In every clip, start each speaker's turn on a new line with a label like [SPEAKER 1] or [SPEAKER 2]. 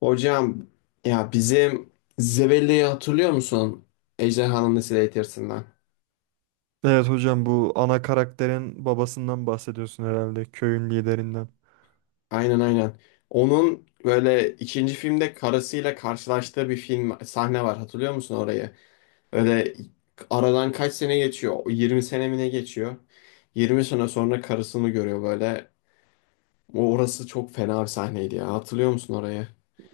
[SPEAKER 1] Hocam, ya bizim Zebelli'yi hatırlıyor musun? Ejderhanın Nesli Eğitirsinden.
[SPEAKER 2] Evet hocam, bu ana karakterin babasından bahsediyorsun herhalde, köyün liderinden.
[SPEAKER 1] Aynen, aynen. Onun böyle ikinci filmde karısıyla karşılaştığı bir film sahne var. Hatırlıyor musun orayı? Öyle aradan kaç sene geçiyor? 20 sene mi ne geçiyor? 20 sene sonra karısını görüyor böyle. O orası çok fena bir sahneydi ya. Hatırlıyor musun orayı?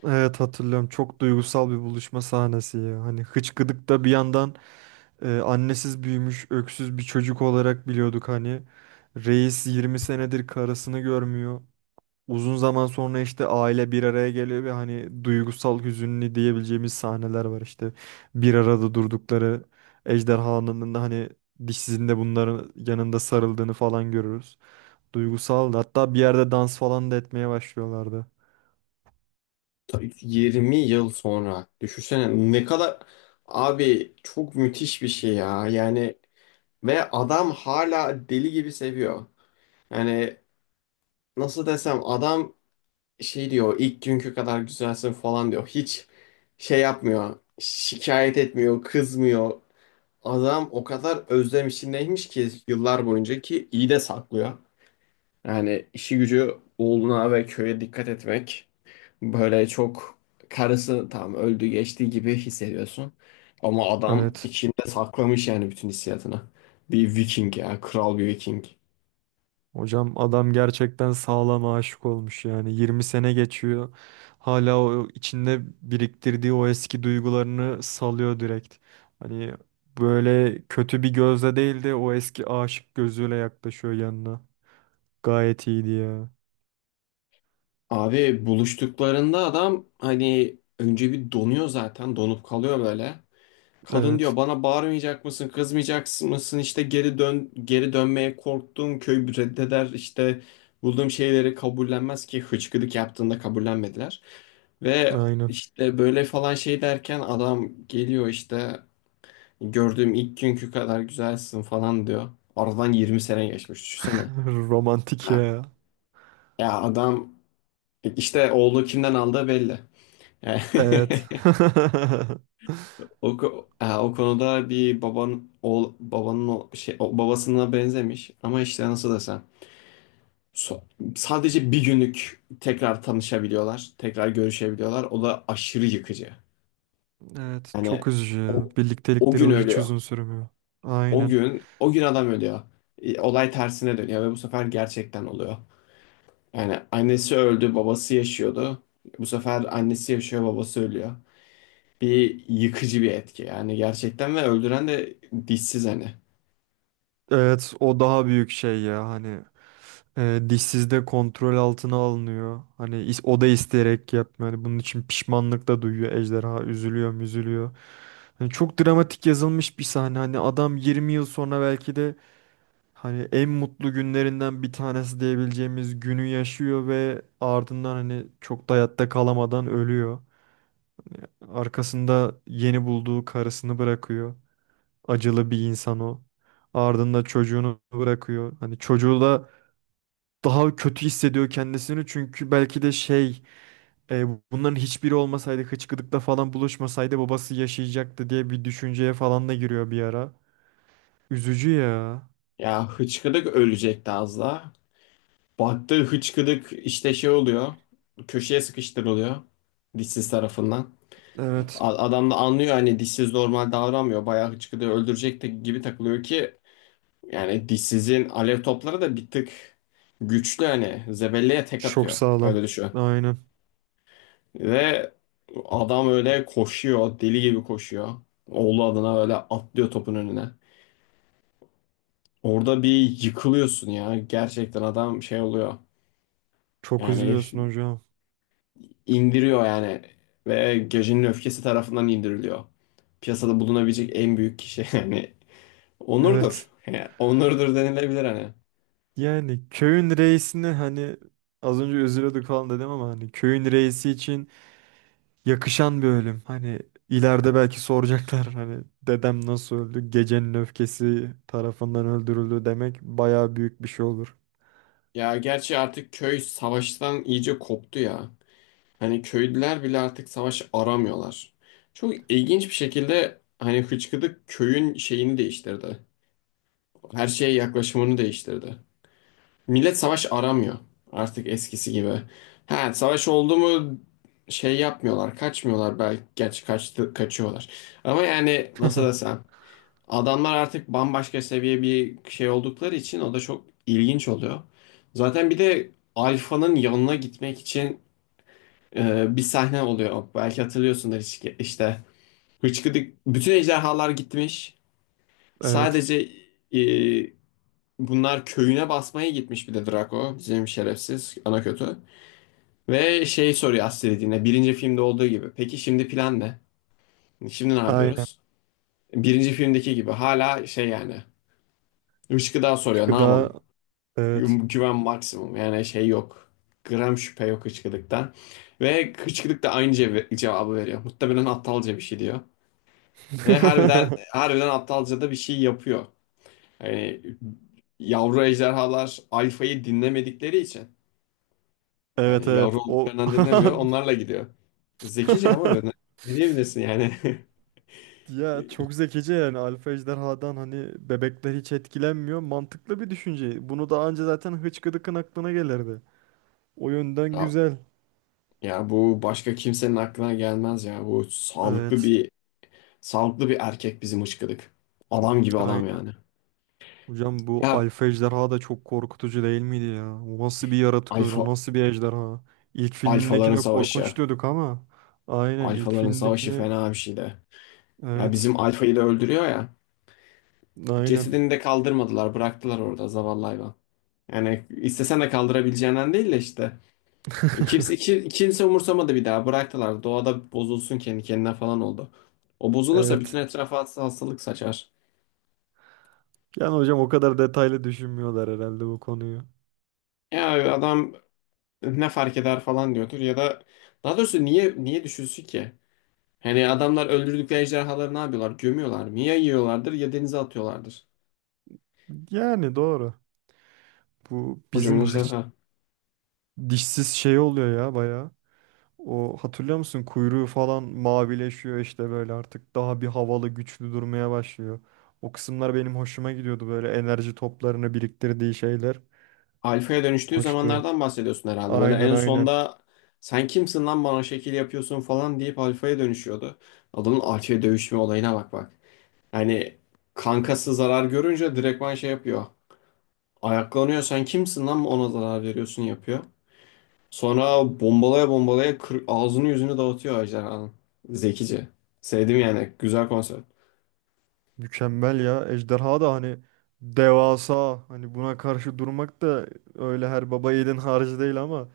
[SPEAKER 2] Evet hatırlıyorum, çok duygusal bir buluşma sahnesi ya. Hani hıçkıdıkta bir yandan annesiz büyümüş öksüz bir çocuk olarak biliyorduk hani. Reis 20 senedir karısını görmüyor. Uzun zaman sonra işte aile bir araya geliyor ve hani duygusal, hüzünlü diyebileceğimiz sahneler var işte. Bir arada durdukları ejderhanın da hani dişsizinde bunların yanında sarıldığını falan görürüz. Duygusal. Hatta bir yerde dans falan da etmeye başlıyorlardı.
[SPEAKER 1] 20 yıl sonra. Düşünsene ne kadar abi çok müthiş bir şey ya. Yani ve adam hala deli gibi seviyor. Yani nasıl desem, adam şey diyor, ilk günkü kadar güzelsin falan diyor. Hiç şey yapmıyor. Şikayet etmiyor, kızmıyor. Adam o kadar özlem içindeymiş ki yıllar boyunca, ki iyi de saklıyor. Yani işi gücü oğluna ve köye dikkat etmek. Böyle çok karısı tam öldü geçti gibi hissediyorsun. Ama adam
[SPEAKER 2] Evet.
[SPEAKER 1] içinde saklamış yani bütün hissiyatını. Bir Viking ya, kral bir Viking.
[SPEAKER 2] Hocam adam gerçekten sağlam aşık olmuş yani. 20 sene geçiyor. Hala o içinde biriktirdiği o eski duygularını salıyor direkt. Hani böyle kötü bir gözle değil de o eski aşık gözüyle yaklaşıyor yanına. Gayet iyiydi ya.
[SPEAKER 1] Abi buluştuklarında adam hani önce bir donuyor, zaten donup kalıyor böyle. Kadın diyor
[SPEAKER 2] Evet.
[SPEAKER 1] bana bağırmayacak mısın, kızmayacak mısın, işte geri dön, geri dönmeye korktum, köy reddeder, işte bulduğum şeyleri kabullenmez ki, hıçkırık yaptığında kabullenmediler. Ve
[SPEAKER 2] Aynen.
[SPEAKER 1] işte böyle falan şey derken adam geliyor, işte gördüğüm ilk günkü kadar güzelsin falan diyor. Aradan 20 sene geçmiş, düşünsene.
[SPEAKER 2] Romantik
[SPEAKER 1] Ha,
[SPEAKER 2] ya.
[SPEAKER 1] ya adam işte oğlu kimden aldığı belli. Yani
[SPEAKER 2] Evet.
[SPEAKER 1] o, o konuda bir baban oğul babanın o şey o babasına benzemiş ama işte nasıl desem so- sadece bir günlük tekrar tanışabiliyorlar, tekrar görüşebiliyorlar. O da aşırı yıkıcı.
[SPEAKER 2] Evet.
[SPEAKER 1] Yani
[SPEAKER 2] Çok üzücü ya.
[SPEAKER 1] o, o gün
[SPEAKER 2] Birliktelikleri hiç
[SPEAKER 1] ölüyor.
[SPEAKER 2] uzun sürmüyor.
[SPEAKER 1] O
[SPEAKER 2] Aynen.
[SPEAKER 1] gün, o gün adam ölüyor. Olay tersine dönüyor ve bu sefer gerçekten oluyor. Yani annesi öldü, babası yaşıyordu. Bu sefer annesi yaşıyor, babası ölüyor. Bir yıkıcı bir etki yani gerçekten, ve öldüren de dişsiz hani.
[SPEAKER 2] Evet, o daha büyük şey ya. Hani dişsiz de kontrol altına alınıyor. Hani o da isteyerek yapmıyor. Hani bunun için pişmanlık da duyuyor, ejderha üzülüyor müzülüyor. Hani çok dramatik yazılmış bir sahne. Hani adam 20 yıl sonra belki de hani en mutlu günlerinden bir tanesi diyebileceğimiz günü yaşıyor ve ardından hani çok da hayatta kalamadan ölüyor. Arkasında yeni bulduğu karısını bırakıyor. Acılı bir insan o. Ardında çocuğunu bırakıyor. Hani çocuğu da daha kötü hissediyor kendisini, çünkü belki de e, bunların hiçbiri olmasaydı, hıçkıdıkla falan buluşmasaydı babası yaşayacaktı diye bir düşünceye falan da giriyor bir ara. Üzücü ya.
[SPEAKER 1] Ya hıçkıdık ölecekti az daha. Baktı hıçkıdık işte şey oluyor. Köşeye sıkıştırılıyor. Dişsiz tarafından.
[SPEAKER 2] Evet.
[SPEAKER 1] Adam da anlıyor hani dişsiz normal davranmıyor. Bayağı hıçkıdığı öldürecekti gibi takılıyor ki yani dişsizin alev topları da bir tık güçlü hani. Zebelliye tek
[SPEAKER 2] Çok
[SPEAKER 1] atıyor.
[SPEAKER 2] sağlam.
[SPEAKER 1] Öyle düşün.
[SPEAKER 2] Aynen.
[SPEAKER 1] Ve adam öyle koşuyor. Deli gibi koşuyor. Oğlu adına öyle atlıyor topun önüne. Orada bir yıkılıyorsun ya. Gerçekten adam şey oluyor.
[SPEAKER 2] Çok
[SPEAKER 1] Yani
[SPEAKER 2] üzülüyorsun hocam.
[SPEAKER 1] indiriyor yani. Ve gecenin öfkesi tarafından indiriliyor. Piyasada bulunabilecek en büyük kişi yani. Onurdur.
[SPEAKER 2] Evet.
[SPEAKER 1] Yani onurdur denilebilir hani.
[SPEAKER 2] Yani köyün reisini hani az önce üzülüyorduk falan dedim ama hani köyün reisi için yakışan bir ölüm. Hani ileride belki soracaklar, hani dedem nasıl öldü? Gecenin öfkesi tarafından öldürüldü demek bayağı büyük bir şey olur.
[SPEAKER 1] Ya gerçi artık köy savaştan iyice koptu ya. Hani köylüler bile artık savaş aramıyorlar. Çok ilginç bir şekilde hani Hıçkıdık köyün şeyini değiştirdi. Her şeye yaklaşımını değiştirdi. Millet savaş aramıyor artık eskisi gibi. Ha, savaş oldu mu şey yapmıyorlar, kaçmıyorlar belki. Gerçi kaçtı, kaçıyorlar. Ama yani nasıl desem, adamlar artık bambaşka seviye bir şey oldukları için o da çok ilginç oluyor. Zaten bir de Alfa'nın yanına gitmek için bir sahne oluyor. Belki hatırlıyorsundur, işte. Hıçkıdık bütün ejderhalar gitmiş.
[SPEAKER 2] Evet.
[SPEAKER 1] Sadece e, bunlar köyüne basmaya gitmiş bir de Draco. Bizim şerefsiz ana kötü. Ve şey soruyor Astrid'ine birinci filmde olduğu gibi. Peki şimdi plan ne? Şimdi ne
[SPEAKER 2] Aynen.
[SPEAKER 1] yapıyoruz? Birinci filmdeki gibi hala şey yani. Işkıdağ
[SPEAKER 2] Üç
[SPEAKER 1] soruyor, ne yapalım?
[SPEAKER 2] gıda. Evet.
[SPEAKER 1] Güven maksimum yani şey yok. Gram şüphe yok Hıçkıdık'tan. Ve Hıçkıdık da aynı cevabı veriyor. Muhtemelen aptalca bir şey diyor. Ve harbiden, harbiden aptalca da bir şey yapıyor. Yani yavru ejderhalar alfayı dinlemedikleri için
[SPEAKER 2] Evet,
[SPEAKER 1] yani
[SPEAKER 2] evet.
[SPEAKER 1] yavru
[SPEAKER 2] O
[SPEAKER 1] olduklarından dinlemiyor. Onlarla gidiyor. Zekice ama böyle. Ne diyebilirsin yani?
[SPEAKER 2] Ya çok zekice yani, alfa ejderhadan hani bebekler hiç etkilenmiyor. Mantıklı bir düşünce. Bunu daha önce zaten Hıçkıdık'ın aklına gelirdi. O yönden
[SPEAKER 1] Ya,
[SPEAKER 2] güzel.
[SPEAKER 1] ya bu başka kimsenin aklına gelmez ya. Bu sağlıklı
[SPEAKER 2] Evet.
[SPEAKER 1] bir, sağlıklı bir erkek bizim ışkıdık. Adam gibi adam yani.
[SPEAKER 2] Hocam, bu
[SPEAKER 1] Ya
[SPEAKER 2] alfa ejderha da çok korkutucu değil miydi ya? O nasıl bir yaratık öyle? O
[SPEAKER 1] alfa
[SPEAKER 2] nasıl bir ejderha? İlk
[SPEAKER 1] alfaların
[SPEAKER 2] filmindekine
[SPEAKER 1] savaşı.
[SPEAKER 2] korkunç diyorduk ama aynen ilk
[SPEAKER 1] Alfaların savaşı
[SPEAKER 2] filmindekini
[SPEAKER 1] fena bir şey de. Ya
[SPEAKER 2] evet
[SPEAKER 1] bizim alfayı da öldürüyor ya.
[SPEAKER 2] aynen
[SPEAKER 1] Cesedini de kaldırmadılar, bıraktılar orada zavallı hayvan. Yani istesen de kaldırabileceğinden değil de işte. Kimse umursamadı bir daha. Bıraktılar. Doğada bozulsun kendi kendine falan oldu. O bozulursa bütün
[SPEAKER 2] evet.
[SPEAKER 1] etrafa hastalık saçar.
[SPEAKER 2] Yani hocam o kadar detaylı düşünmüyorlar herhalde bu konuyu.
[SPEAKER 1] Ya adam ne fark eder falan diyordur ya da daha doğrusu niye düşünsün ki? Hani adamlar öldürdükleri ejderhaları ne yapıyorlar? Gömüyorlar mı? Ya yiyorlardır ya denize atıyorlardır.
[SPEAKER 2] Yani doğru. Bu
[SPEAKER 1] Kocaman
[SPEAKER 2] bizim
[SPEAKER 1] ejderha.
[SPEAKER 2] dişsiz şey oluyor ya baya. O, hatırlıyor musun? Kuyruğu falan mavileşiyor işte, böyle artık daha bir havalı, güçlü durmaya başlıyor. O kısımlar benim hoşuma gidiyordu, böyle enerji toplarını biriktirdiği şeyler.
[SPEAKER 1] Alfa'ya dönüştüğü
[SPEAKER 2] Hoştu.
[SPEAKER 1] zamanlardan bahsediyorsun herhalde. Böyle
[SPEAKER 2] Aynen,
[SPEAKER 1] en
[SPEAKER 2] aynen.
[SPEAKER 1] sonda sen kimsin lan bana şekil yapıyorsun falan deyip alfaya dönüşüyordu. Adamın alfaya dövüşme olayına bak bak. Yani kankası zarar görünce direktman şey yapıyor. Ayaklanıyor, sen kimsin lan ona zarar veriyorsun yapıyor. Sonra bombalaya bombalaya ağzını yüzünü dağıtıyor ejderhanın. Zekice. Sevdim yani. Güzel konsept.
[SPEAKER 2] Mükemmel ya. Ejderha da hani devasa. Hani buna karşı durmak da öyle her baba yiğidin harcı değil ama.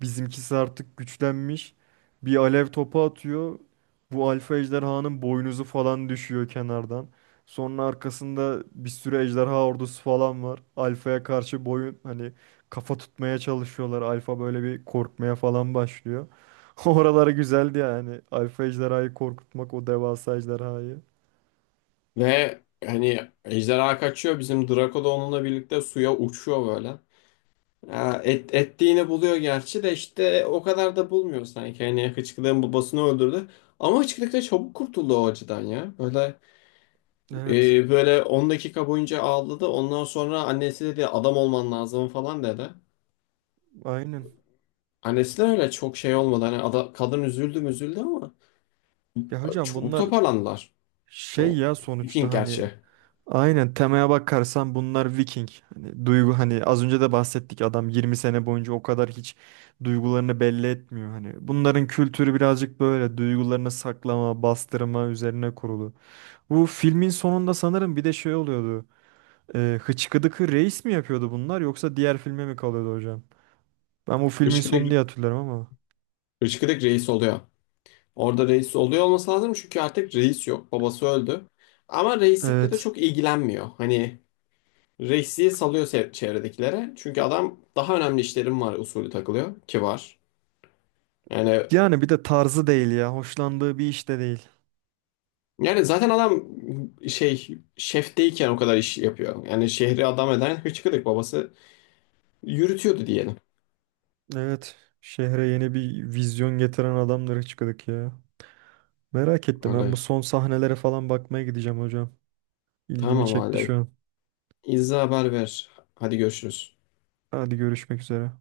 [SPEAKER 2] Bizimkisi artık güçlenmiş. Bir alev topu atıyor. Bu alfa ejderhanın boynuzu falan düşüyor kenardan. Sonra arkasında bir sürü ejderha ordusu falan var. Alfa'ya karşı boyun hani kafa tutmaya çalışıyorlar. Alfa böyle bir korkmaya falan başlıyor. Oraları güzeldi yani. Alfa ejderhayı korkutmak, o devasa ejderhayı.
[SPEAKER 1] Ve hani ejderha kaçıyor. Bizim Draco da onunla birlikte suya uçuyor böyle. Ya ettiğini buluyor gerçi de işte o kadar da bulmuyor sanki. Hani Hıçkırık'ın babasını öldürdü. Ama Hıçkırık da çabuk kurtuldu o acıdan ya. Böyle
[SPEAKER 2] Evet,
[SPEAKER 1] Böyle 10 dakika boyunca ağladı. Ondan sonra annesi dedi adam olman lazım falan dedi.
[SPEAKER 2] aynen.
[SPEAKER 1] Annesi de öyle çok şey olmadı. Hani kadın üzüldü mü üzüldü ama
[SPEAKER 2] Ya hocam,
[SPEAKER 1] çok
[SPEAKER 2] bunlar
[SPEAKER 1] toparlandılar.
[SPEAKER 2] şey
[SPEAKER 1] Çok.
[SPEAKER 2] ya sonuçta
[SPEAKER 1] Viking
[SPEAKER 2] hani
[SPEAKER 1] gerçi.
[SPEAKER 2] aynen, temaya bakarsan bunlar Viking. Hani duygu hani az önce de bahsettik, adam 20 sene boyunca o kadar hiç duygularını belli etmiyor hani. Bunların kültürü birazcık böyle duygularını saklama, bastırma üzerine kurulu. Bu filmin sonunda sanırım bir de şey oluyordu. Hıçkıdıkı Reis mi yapıyordu bunlar, yoksa diğer filme mi kalıyordu hocam? Ben bu filmin sonu
[SPEAKER 1] Işkıdık,
[SPEAKER 2] diye hatırlarım ama.
[SPEAKER 1] Işkıdık reis oluyor. Orada reis oluyor, olması lazım çünkü artık reis yok. Babası öldü. Ama reislikle de
[SPEAKER 2] Evet.
[SPEAKER 1] çok ilgilenmiyor. Hani reisliği salıyor çevredekilere. Çünkü adam daha önemli işlerim var usulü takılıyor ki var. Yani
[SPEAKER 2] Yani bir de tarzı değil ya. Hoşlandığı bir iş de değil.
[SPEAKER 1] yani zaten adam şey şefteyken o kadar iş yapıyor. Yani şehri adam eden Hıçkırık babası yürütüyordu diyelim.
[SPEAKER 2] Evet. Şehre yeni bir vizyon getiren adamdır Hıçkıdık ya. Merak ettim, ben
[SPEAKER 1] Öyle.
[SPEAKER 2] bu son sahnelere falan bakmaya gideceğim hocam. İlgimi
[SPEAKER 1] Tamam
[SPEAKER 2] çekti
[SPEAKER 1] hala.
[SPEAKER 2] şu an.
[SPEAKER 1] İzza haber ver. Hadi görüşürüz.
[SPEAKER 2] Hadi görüşmek üzere.